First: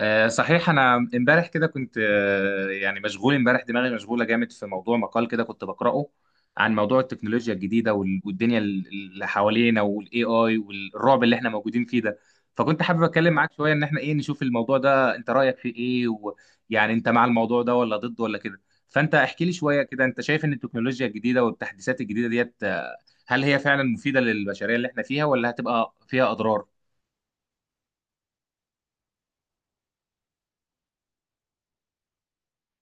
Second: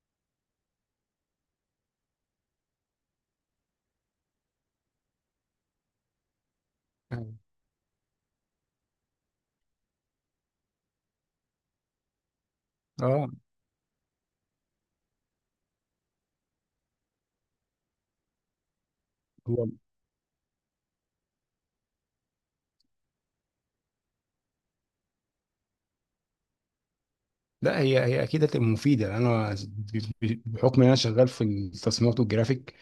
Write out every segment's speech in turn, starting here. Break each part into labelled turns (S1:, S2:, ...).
S1: صحيح، انا امبارح كده كنت يعني مشغول، امبارح دماغي مشغوله جامد في موضوع مقال كده كنت بقراه عن موضوع
S2: أيوة.
S1: التكنولوجيا الجديده والدنيا اللي حوالينا والاي اي والرعب اللي احنا موجودين فيه ده. فكنت حابب
S2: اه،
S1: اتكلم معاك شويه ان احنا ايه نشوف الموضوع ده، انت رايك فيه ايه؟ ويعني انت مع الموضوع ده ولا ضده ولا كده؟ فانت احكي لي
S2: هو
S1: شويه كده، انت شايف ان التكنولوجيا الجديده والتحديثات الجديده ديت، هل هي فعلا مفيده للبشريه اللي احنا فيها ولا هتبقى فيها اضرار؟
S2: لا، هي اكيد هتبقى مفيده. انا بحكم ان انا شغال في التصميمات والجرافيك،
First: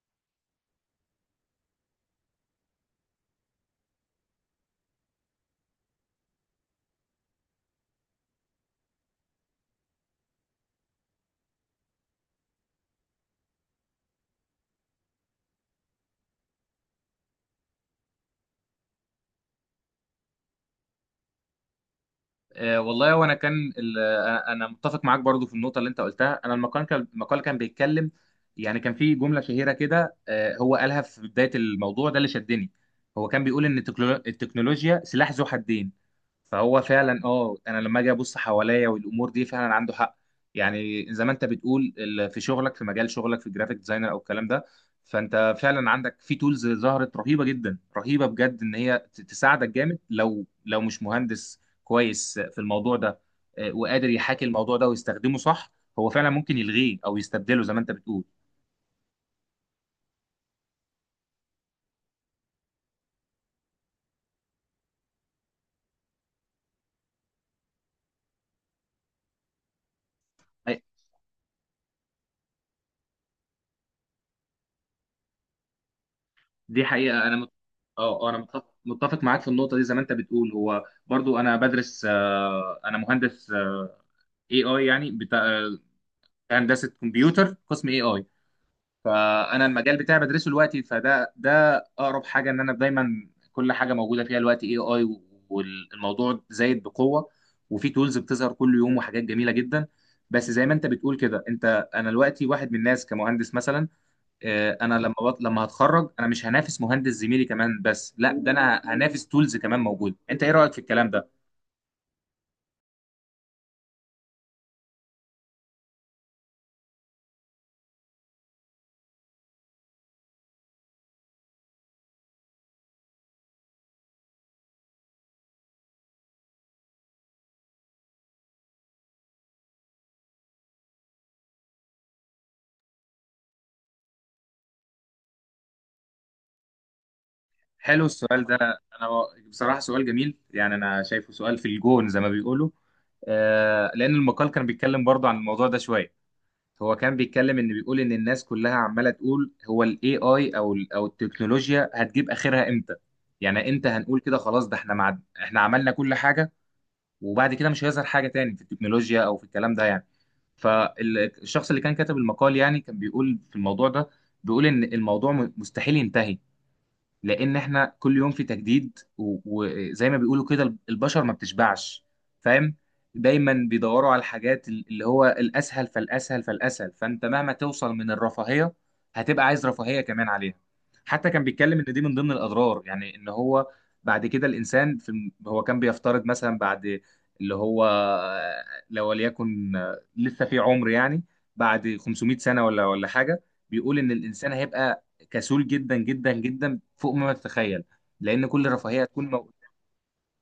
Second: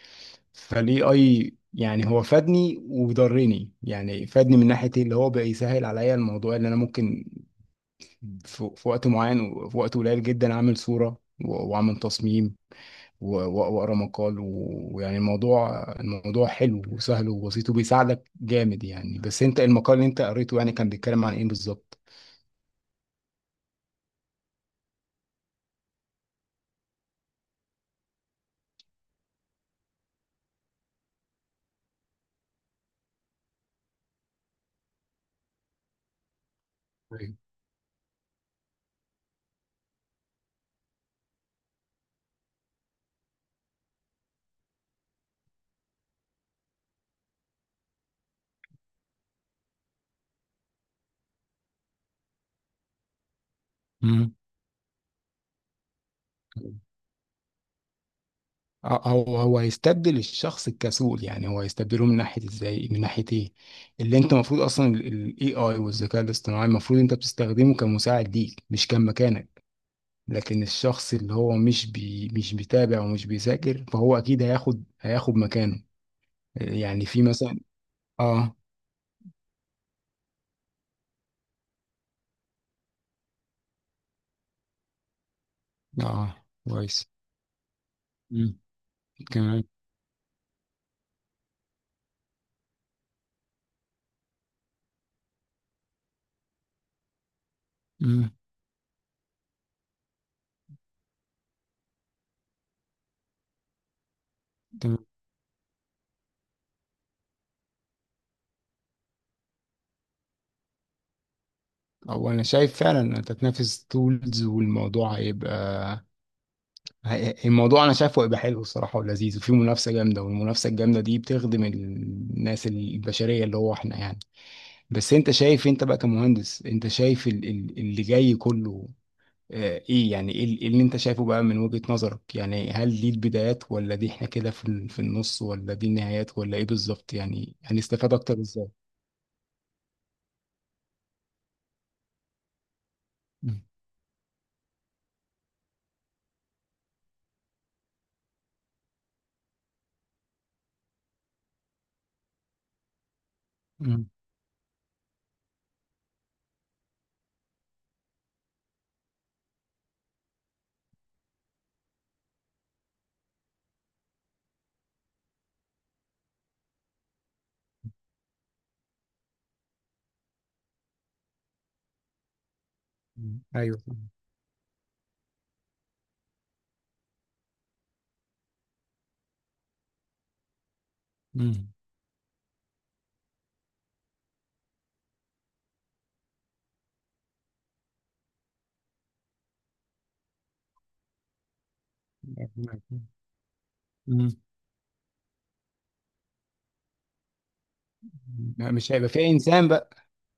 S2: فالاي اي يعني هو فادني وضرني، يعني فادني من ناحيه إيه؟ اللي هو بقى يسهل عليا الموضوع اللي انا ممكن في وقت معين وفي وقت قليل جدا اعمل صوره واعمل تصميم واقرا مقال ويعني الموضوع حلو وسهل وبسيط وبيساعدك جامد يعني. بس انت المقال اللي انت قريته، يعني كان بيتكلم عن ايه بالظبط؟
S1: والله، وانا كان انا متفق معاك برضو في النقطه اللي انت قلتها. انا المقال كان بيتكلم. يعني كان في جمله شهيره كده هو قالها في بدايه الموضوع ده اللي شدني. هو كان بيقول ان التكنولوجيا سلاح ذو حدين. فهو فعلا
S2: أيوة.
S1: انا لما اجي ابص حواليا والامور دي فعلا عنده حق. يعني زي ما انت بتقول في شغلك، في مجال شغلك في جرافيك ديزاينر او الكلام ده، فانت فعلا عندك في تولز ظهرت رهيبه جدا، رهيبه بجد، ان هي تساعدك جامد لو مش مهندس كويس في الموضوع ده، وقادر
S2: مم.
S1: يحاكي الموضوع ده ويستخدمه صح. هو فعلا ممكن يلغيه او يستبدله زي ما انت بتقول.
S2: او هو هيستبدل الشخص الكسول، يعني هو هيستبدله من ناحيه ازاي، من ناحيه ايه. اللي انت المفروض اصلا، الاي اي والذكاء الاصطناعي المفروض انت بتستخدمه كمساعد ليك، مش كان مكانك. لكن
S1: أي-
S2: الشخص اللي هو مش بيتابع ومش بيذاكر، فهو اكيد هياخد مكانه.
S1: دي
S2: يعني في
S1: حقيقه. انا
S2: مثلا.
S1: اه، انا
S2: اه،
S1: متفق معاك في النقطه دي. زي ما انت بتقول، هو برضو انا بدرس، انا مهندس، اي اي، يعني بتاع
S2: اه،
S1: هندسه
S2: كويس.
S1: كمبيوتر، قسم اي اي.
S2: مم، كمان.
S1: فانا المجال بتاعي بدرسه دلوقتي، ده اقرب حاجه، ان انا دايما كل حاجه موجوده فيها دلوقتي اي اي، والموضوع زايد بقوه، وفي تولز
S2: مم،
S1: بتظهر كل يوم وحاجات جميله جدا. بس زي ما انت بتقول كده، انا دلوقتي واحد من الناس كمهندس مثلا، انا
S2: تمام.
S1: لما هتخرج انا مش هنافس مهندس زميلي كمان، بس لا، ده انا هنافس تولز كمان موجوده. انت ايه رايك في الكلام ده؟
S2: هو انا شايف فعلا انت تنافس تولز، والموضوع هيبقى، الموضوع انا شايفه هيبقى حلو الصراحه ولذيذ، وفي منافسه جامده، والمنافسه الجامده دي بتخدم الناس البشريه اللي هو احنا يعني. بس انت شايف انت بقى كمهندس، انت شايف اللي جاي كله ايه؟ يعني ايه إيه اللي انت شايفه بقى من وجهه نظرك؟ يعني هل دي البدايات، ولا دي احنا كده في النص، ولا دي النهايات، ولا ايه بالظبط؟ يعني
S1: حلو
S2: هنستفاد اكتر
S1: السؤال ده.
S2: ازاي؟
S1: انا بصراحه سؤال جميل، يعني انا شايفه سؤال في الجون زي ما بيقولوا.
S2: مم.
S1: لان المقال كان بيتكلم برضه عن الموضوع ده شويه. هو كان بيتكلم، ان بيقول ان الناس كلها عماله تقول هو الاي اي او ال او التكنولوجيا هتجيب اخرها امتى. يعني امتى
S2: مم.
S1: هنقول كده خلاص ده، احنا احنا عملنا كل حاجه، وبعد كده مش هيظهر حاجه تاني في التكنولوجيا او في الكلام ده يعني. فالشخص اللي كان كاتب المقال، يعني كان بيقول في الموضوع ده، بيقول ان الموضوع مستحيل ينتهي، لان احنا كل يوم في تجديد، وزي ما بيقولوا كده، البشر ما بتشبعش، فاهم؟
S2: مم.
S1: دايما
S2: ايوه.
S1: بيدوروا على الحاجات اللي هو الاسهل فالاسهل فالاسهل. فانت مهما توصل من الرفاهيه، هتبقى عايز رفاهيه كمان عليها. حتى كان
S2: مم.
S1: بيتكلم ان دي من ضمن الاضرار، يعني ان هو بعد كده الانسان في هو كان بيفترض مثلا بعد، اللي هو لو وليكن لسه في عمر يعني، بعد 500 سنه ولا
S2: مم.
S1: حاجه، بيقول ان
S2: مم.
S1: الانسان هيبقى كسول جدا جدا جدا، فوق ما تتخيل، لان كل
S2: مش
S1: رفاهيه
S2: هيبقى
S1: هتكون
S2: فيه انسان بقى.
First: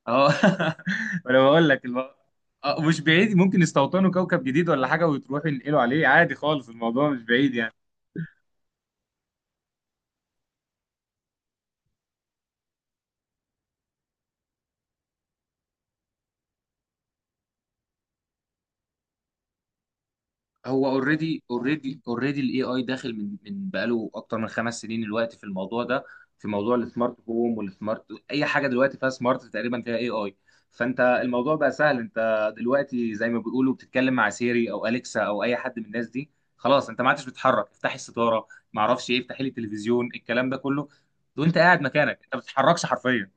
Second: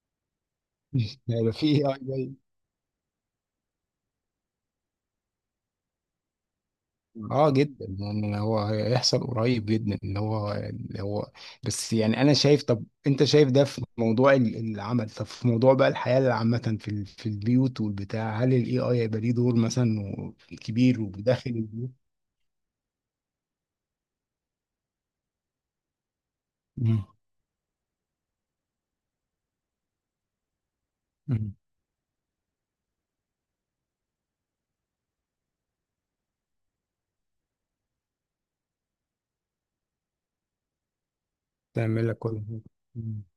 S1: اه
S2: مش
S1: وانا
S2: هيبقى
S1: بقول لك
S2: فيه AI جاي.
S1: مش بعيد ممكن يستوطنوا كوكب جديد ولا حاجه، وتروحوا ينقلوا عليه عادي خالص، الموضوع مش
S2: اه،
S1: بعيد يعني.
S2: جدا، يعني هو هيحصل قريب جدا، اللي هو. بس يعني انا شايف، طب انت شايف ده في موضوع العمل، طب في موضوع بقى الحياة عامة في البيوت والبتاع، هل الاي اي هيبقى ليه دور مثلا
S1: هو
S2: كبير وداخل البيوت؟
S1: اوريدي الاي اي داخل من بقاله اكتر من 5 سنين دلوقتي في الموضوع ده. في موضوع
S2: مم.
S1: السمارت هوم والسمارت، اي حاجه دلوقتي فيها سمارت تقريبا فيها اي اي. فانت الموضوع
S2: مم.
S1: بقى سهل. انت دلوقتي زي ما بيقولوا بتتكلم مع سيري او اليكسا او اي حد من الناس دي، خلاص انت ما عادش بتتحرك. افتحي الستاره، ما اعرفش ايه، افتحي لي التلفزيون، الكلام ده كله وانت قاعد
S2: تعمل لك
S1: مكانك، انت
S2: كل
S1: ما
S2: حاجة.
S1: بتتحركش
S2: مم.
S1: حرفيا.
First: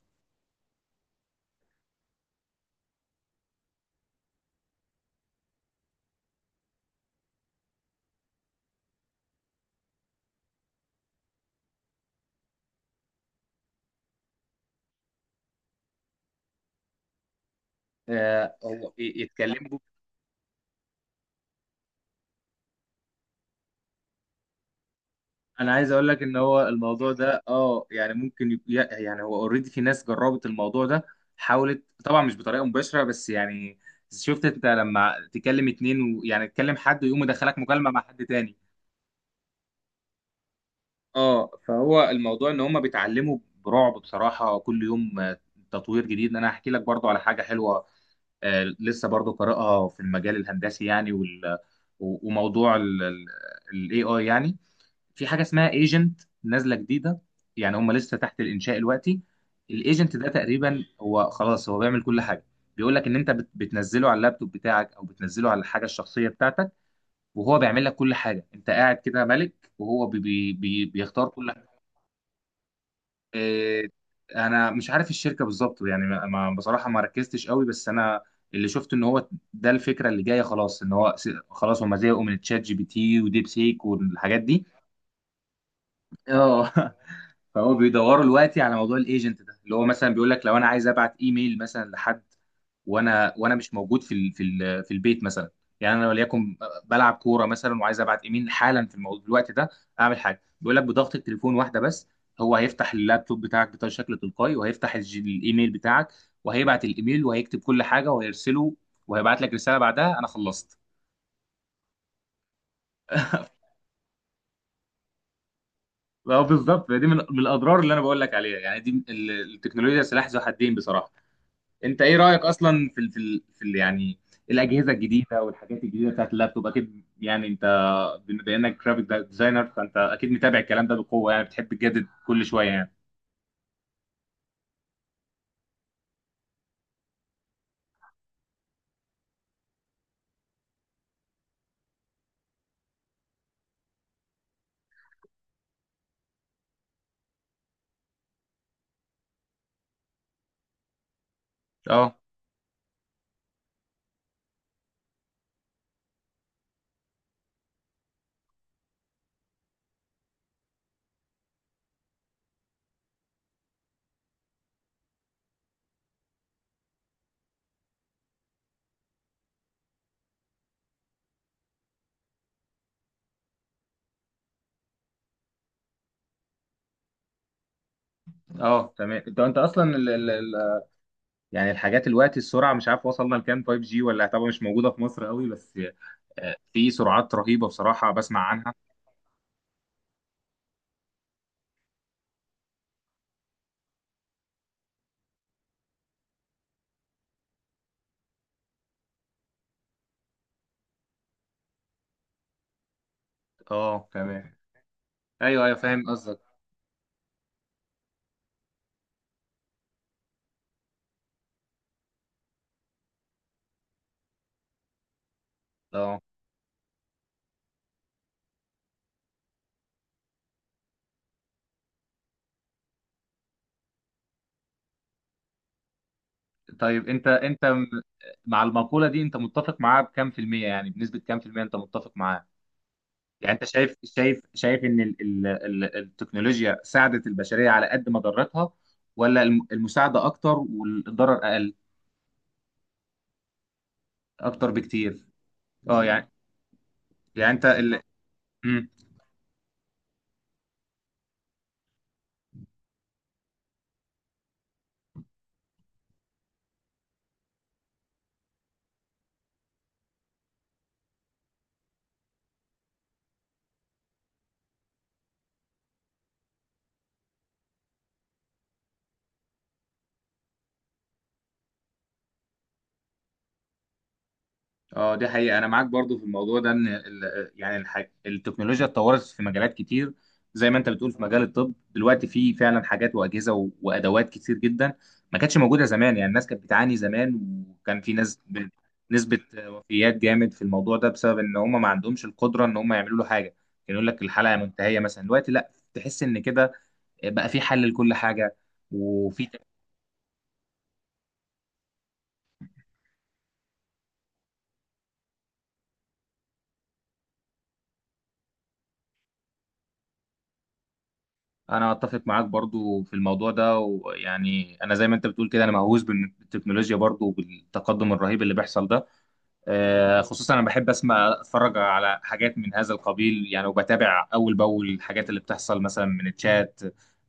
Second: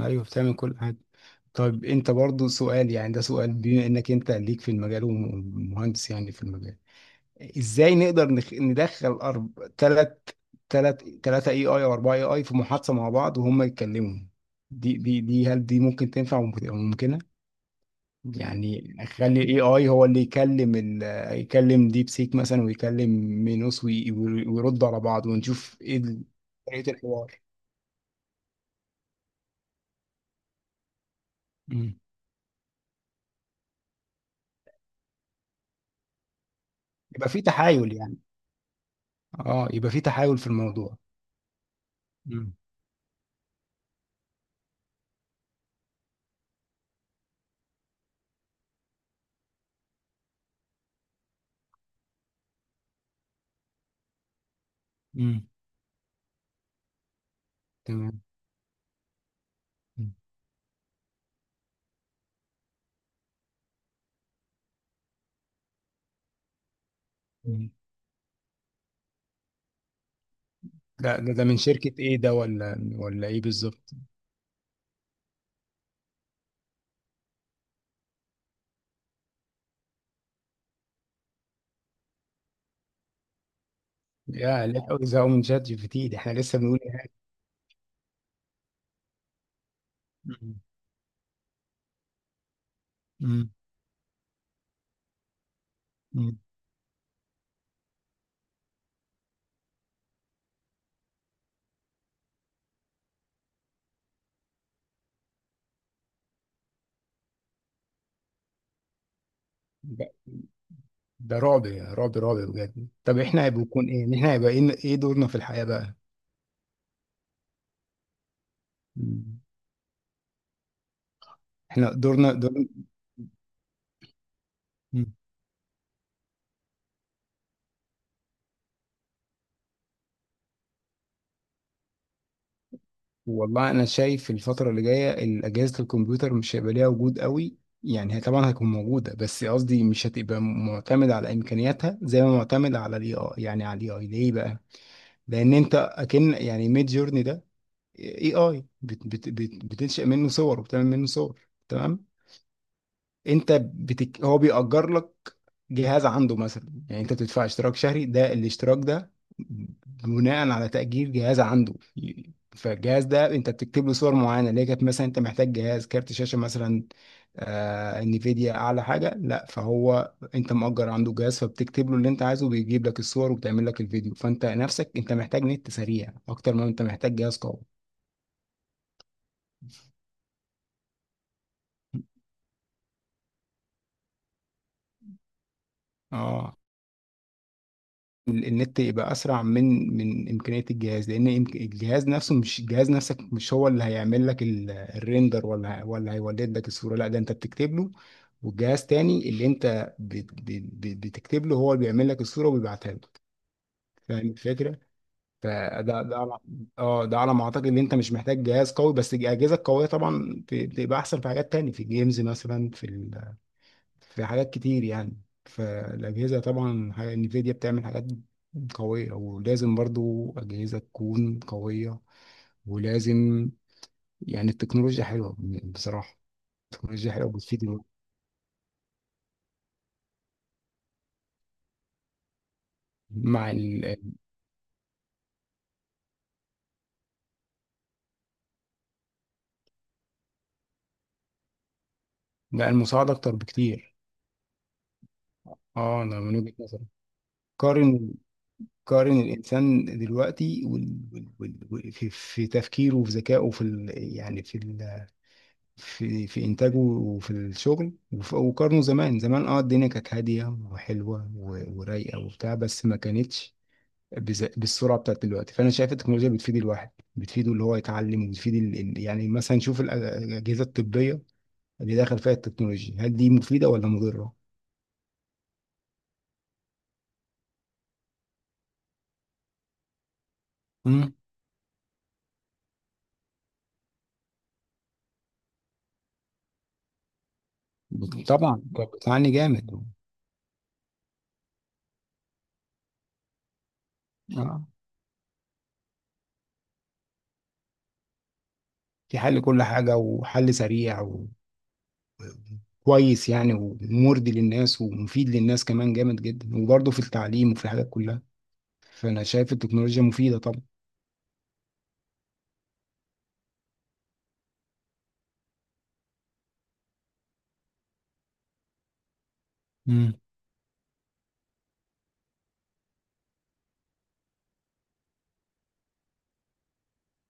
S2: ايوه، بتعمل كل حاجة. طيب انت برضو سؤال، يعني ده سؤال بما انك انت ليك في المجال ومهندس يعني في المجال. ازاي نقدر ندخل تلاتة اي اي او اربعة اي اي في محادثة مع بعض وهم يتكلموا؟ دي، هل دي ممكن تنفع وممكنة؟
S1: هو
S2: يعني اخلي الاي
S1: يتكلموا.
S2: اي هو اللي يكلم يكلم ديب سيك مثلا، ويكلم مينوس، ويرد على بعض
S1: انا
S2: ونشوف
S1: عايز
S2: ايه
S1: اقول لك ان هو
S2: طريقة
S1: الموضوع
S2: الحوار.
S1: ده اه يعني ممكن يعني هو اوريدي في ناس جربت الموضوع ده. حاولت
S2: مم.
S1: طبعا، مش بطريقه مباشره، بس يعني شفت انت لما تكلم اتنين، ويعني تكلم حد ويقوم
S2: يبقى في
S1: يدخلك مكالمه
S2: تحايل
S1: مع
S2: يعني.
S1: حد تاني.
S2: اه، يبقى في تحايل في الموضوع.
S1: اه، فهو الموضوع
S2: مم.
S1: ان هم بيتعلموا برعب بصراحه كل يوم، تطوير جديد. انا هحكي لك برضو على حاجه حلوه، لسه برضو قارئها في المجال الهندسي يعني، وموضوع الاي اي يعني. في حاجه
S2: مم.
S1: اسمها ايجنت نازله جديده. يعني هم لسه
S2: تمام.
S1: تحت الانشاء دلوقتي.
S2: مم.
S1: الايجنت ده تقريبا هو خلاص هو بيعمل كل حاجه، بيقول لك ان انت بتنزله على اللابتوب بتاعك او بتنزله على الحاجه الشخصيه بتاعتك، وهو
S2: مم.
S1: بيعمل لك كل حاجه. انت قاعد كده ملك، وهو بي بي بي
S2: ده
S1: بيختار
S2: ده ده
S1: كل
S2: من
S1: حاجه.
S2: شركة ايه ده؟ ولا ايه
S1: إيه،
S2: بالظبط؟
S1: انا مش عارف الشركه بالظبط يعني، بصراحه ما ركزتش قوي، بس انا اللي شفت ان هو ده الفكره اللي جايه. خلاص ان هو خلاص هم زهقوا من تشات جي بي تي وديب سيك والحاجات دي.
S2: يا لا، زهقوا من شات جي بي تي؟ ده احنا لسه
S1: اه
S2: بنقول إيه؟
S1: فهو بيدوروا دلوقتي على موضوع الايجنت ده، اللي هو مثلا بيقول لك لو
S2: مم.
S1: انا عايز ابعت ايميل مثلا لحد،
S2: مم.
S1: وانا مش موجود في البيت مثلا، يعني انا
S2: مم.
S1: وليكن بلعب كوره مثلا، وعايز ابعت ايميل حالا في الوقت ده، اعمل حاجه، بيقول لك بضغط التليفون واحده بس، هو هيفتح اللابتوب بتاعك بشكل تلقائي، وهيفتح الايميل بتاعك، وهيبعت الايميل، وهيكتب كل حاجه وهيرسله، وهيبعت لك رساله
S2: ده
S1: بعدها انا خلصت.
S2: ده رعب، رعب، رعب بجد. طب احنا هيبقى يكون ايه؟ احنا هيبقى ايه؟ إيه دورنا في الحياة بقى؟
S1: اه، بالظبط، دي من الاضرار اللي انا بقول لك عليها، يعني دي
S2: مم.
S1: التكنولوجيا سلاح ذو حدين بصراحه.
S2: احنا
S1: انت ايه
S2: دورنا
S1: رايك
S2: دور.
S1: اصلا في ال في ال في ال يعني الاجهزه
S2: مم.
S1: الجديده والحاجات الجديده بتاعت اللابتوب؟ اكيد يعني انت، بما انك جرافيك ديزاينر، فانت اكيد متابع الكلام ده بقوه يعني، بتحب تجدد كل شويه يعني.
S2: والله انا شايف الفترة اللي جاية أجهزة الكمبيوتر مش هيبقى ليها وجود قوي. يعني هي طبعا هتكون موجودة، بس قصدي مش هتبقى معتمد على إمكانياتها زي ما معتمد على الاي اي. يعني على الاي اي ليه بقى؟ لأن أنت أكن يعني ميد جورني ده اي اي، بت بتنشئ منه صور وبتعمل منه صور. تمام.
S1: اه،
S2: انت هو بيأجر لك جهاز عنده مثلا. يعني انت بتدفع اشتراك شهري، ده الاشتراك ده بناء على تأجير جهاز عنده. فالجهاز ده انت بتكتب له صور معينه، اللي هي كانت مثلا انت محتاج جهاز كارت شاشه مثلا، انفيديا اعلى حاجه، لا، فهو انت مأجر عنده جهاز، فبتكتب له اللي انت عايزه، بيجيب لك الصور وبتعمل لك الفيديو، فانت نفسك انت محتاج نت سريع اكتر ما انت محتاج جهاز قوي.
S1: اه تمام. انت اصلا ال ال ال يعني الحاجات، الوقت، السرعه، مش عارف وصلنا لكام 5G، ولا طبعا مش موجوده في مصر قوي بس،
S2: اه،
S1: في سرعات رهيبه بصراحه بسمع عنها.
S2: النت يبقى اسرع من امكانيه الجهاز، لان الجهاز نفسه، مش الجهاز نفسك، مش هو اللي هيعمل لك الريندر، ولا هيولد لك الصوره، لا، ده انت بتكتب له، والجهاز تاني اللي انت بتكتب له هو اللي بيعمل لك الصوره وبيبعتها لك.
S1: اه
S2: فاهم
S1: تمام.
S2: الفكره؟
S1: ايوه، ايوه،
S2: فده
S1: فاهم
S2: ده على
S1: قصدك.
S2: اه، ده على ما اعتقد ان انت مش محتاج جهاز قوي، بس الاجهزه القويه طبعا بتبقى احسن في حاجات تانية، في الجيمز مثلا، في حاجات كتير يعني.
S1: اه،
S2: فالأجهزة طبعا انفيديا بتعمل حاجات قوية، ولازم برضو أجهزة تكون قوية، ولازم يعني. التكنولوجيا حلوة بصراحة.
S1: طيب،
S2: التكنولوجيا
S1: انت
S2: حلوة، بتفيد.
S1: مع المقولة دي انت متفق معاها بكام في المية؟ يعني بنسبة كام في المية انت متفق معاها؟
S2: مع
S1: يعني انت شايف
S2: ال-
S1: ان ال ال ال التكنولوجيا ساعدت البشرية على قد ما ضرتها، ولا المساعدة اكتر والضرر اقل؟
S2: لا، المساعدة أكتر بكتير.
S1: اكتر بكتير.
S2: اه،
S1: اه،
S2: أنا
S1: يعني،
S2: من وجهة نظري،
S1: انت
S2: قارن، قارن الإنسان دلوقتي في تفكيره وفي ذكائه، يعني في ال... في في انتاجه وفي الشغل وقارنه زمان. زمان اه، الدنيا كانت هاديه وحلوه ورايقه وبتاع، بس ما كانتش بالسرعه بتاعت دلوقتي. فانا شايف التكنولوجيا بتفيد الواحد، بتفيده اللي هو يتعلم، وبتفيد يعني مثلا نشوف الاجهزه الطبيه، اللي داخل فيها التكنولوجيا، هل دي مفيده ولا مضره؟
S1: اه، دي حقيقة، أنا معاك برضو في الموضوع ده، إن التكنولوجيا اتطورت في مجالات كتير. زي ما أنت بتقول،
S2: امم
S1: في مجال الطب دلوقتي في فعلا حاجات وأجهزة وأدوات كتير جدا ما كانتش موجودة زمان. يعني الناس كانت بتعاني زمان، وكان في ناس
S2: طبعا كانت بتعاني
S1: نسبة
S2: جامد.
S1: وفيات جامد في الموضوع ده، بسبب إن هم ما عندهمش القدرة إن هم يعملوا له حاجة. كان يقول لك الحلقة
S2: اه،
S1: منتهية مثلا. دلوقتي لا، تحس إن كده بقى في حل لكل حاجة،
S2: في حل
S1: وفي...
S2: كل حاجه وحل سريع كويس يعني، ومرضي للناس ومفيد للناس كمان جامد جدا، وبرضه في التعليم وفي الحاجات كلها، فانا شايف التكنولوجيا مفيده طبعا.
S1: انا اتفق معاك برضو في الموضوع ده. ويعني انا زي ما انت بتقول كده، انا مهووس بالتكنولوجيا برضو، وبالتقدم الرهيب اللي بيحصل ده،
S2: امم
S1: خصوصا انا بحب اسمع اتفرج على حاجات من هذا القبيل يعني، وبتابع اول باول الحاجات اللي بتحصل، مثلا من الشات،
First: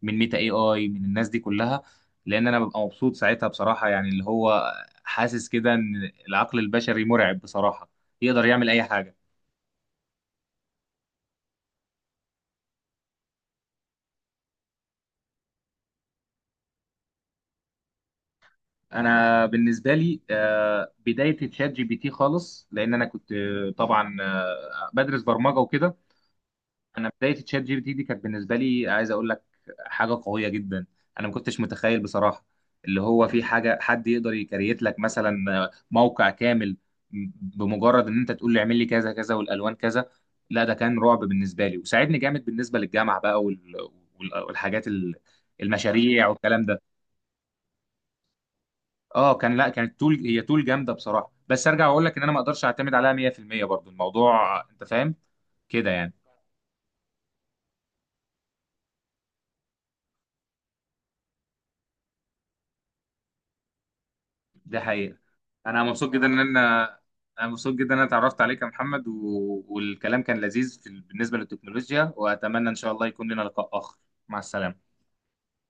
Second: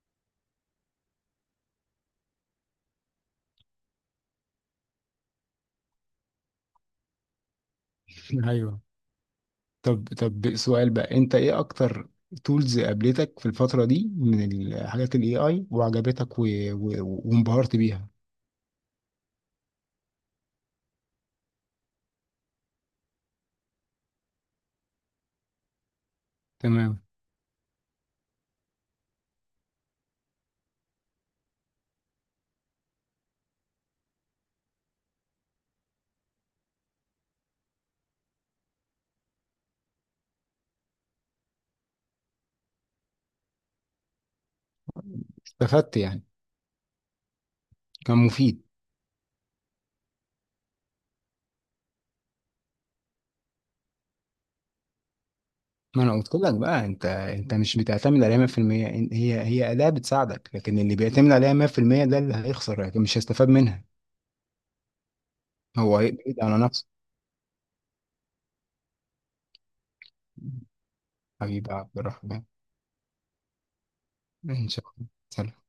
S1: من ميتا اي اي، من الناس دي كلها، لان انا ببقى مبسوط ساعتها بصراحة يعني. اللي هو حاسس كده ان العقل البشري مرعب بصراحة، يقدر يعمل
S2: ايوه.
S1: اي حاجة.
S2: طب سؤال بقى، انت ايه اكتر تولز قابلتك في الفتره دي من الحاجات الاي اي وعجبتك وانبهرت بيها؟
S1: انا بالنسبه لي بدايه تشات جي بي تي خالص، لان انا كنت طبعا بدرس برمجه وكده.
S2: تمام.
S1: انا بدايه تشات جي بي تي دي كانت بالنسبه لي، عايز اقول لك، حاجه قويه جدا. انا ما كنتش متخيل بصراحه اللي هو في حاجه حد يقدر يكريت لك مثلا موقع كامل بمجرد ان انت تقول له اعمل لي كذا كذا، والالوان كذا. لا، ده كان رعب بالنسبه لي، وساعدني جامد بالنسبه للجامعه بقى والحاجات،
S2: استفدت يعني،
S1: المشاريع والكلام ده.
S2: كان مفيد.
S1: اه، كان، لا، كانت تول، هي تول جامده بصراحه، بس ارجع واقول لك ان انا ما اقدرش اعتمد عليها 100% برضو الموضوع، انت فاهم كده
S2: ما انا
S1: يعني.
S2: قلت لك بقى، انت مش بتعتمد عليها 100%. هي اداه بتساعدك، لكن اللي بيعتمد عليها 100% ده اللي هيخسر، لكن مش هيستفاد منها،
S1: ده حقيقه. انا
S2: هو
S1: مبسوط جدا
S2: هيبعد
S1: ان
S2: على
S1: انا
S2: نفسه.
S1: انا مبسوط جدا ان انا اتعرفت عليك يا محمد، والكلام كان لذيذ بالنسبه
S2: حبيبي يا عبد
S1: للتكنولوجيا،
S2: الرحمن،
S1: واتمنى ان شاء الله يكون لنا لقاء اخر. مع
S2: ان شاء
S1: السلامه.
S2: الله، سلام.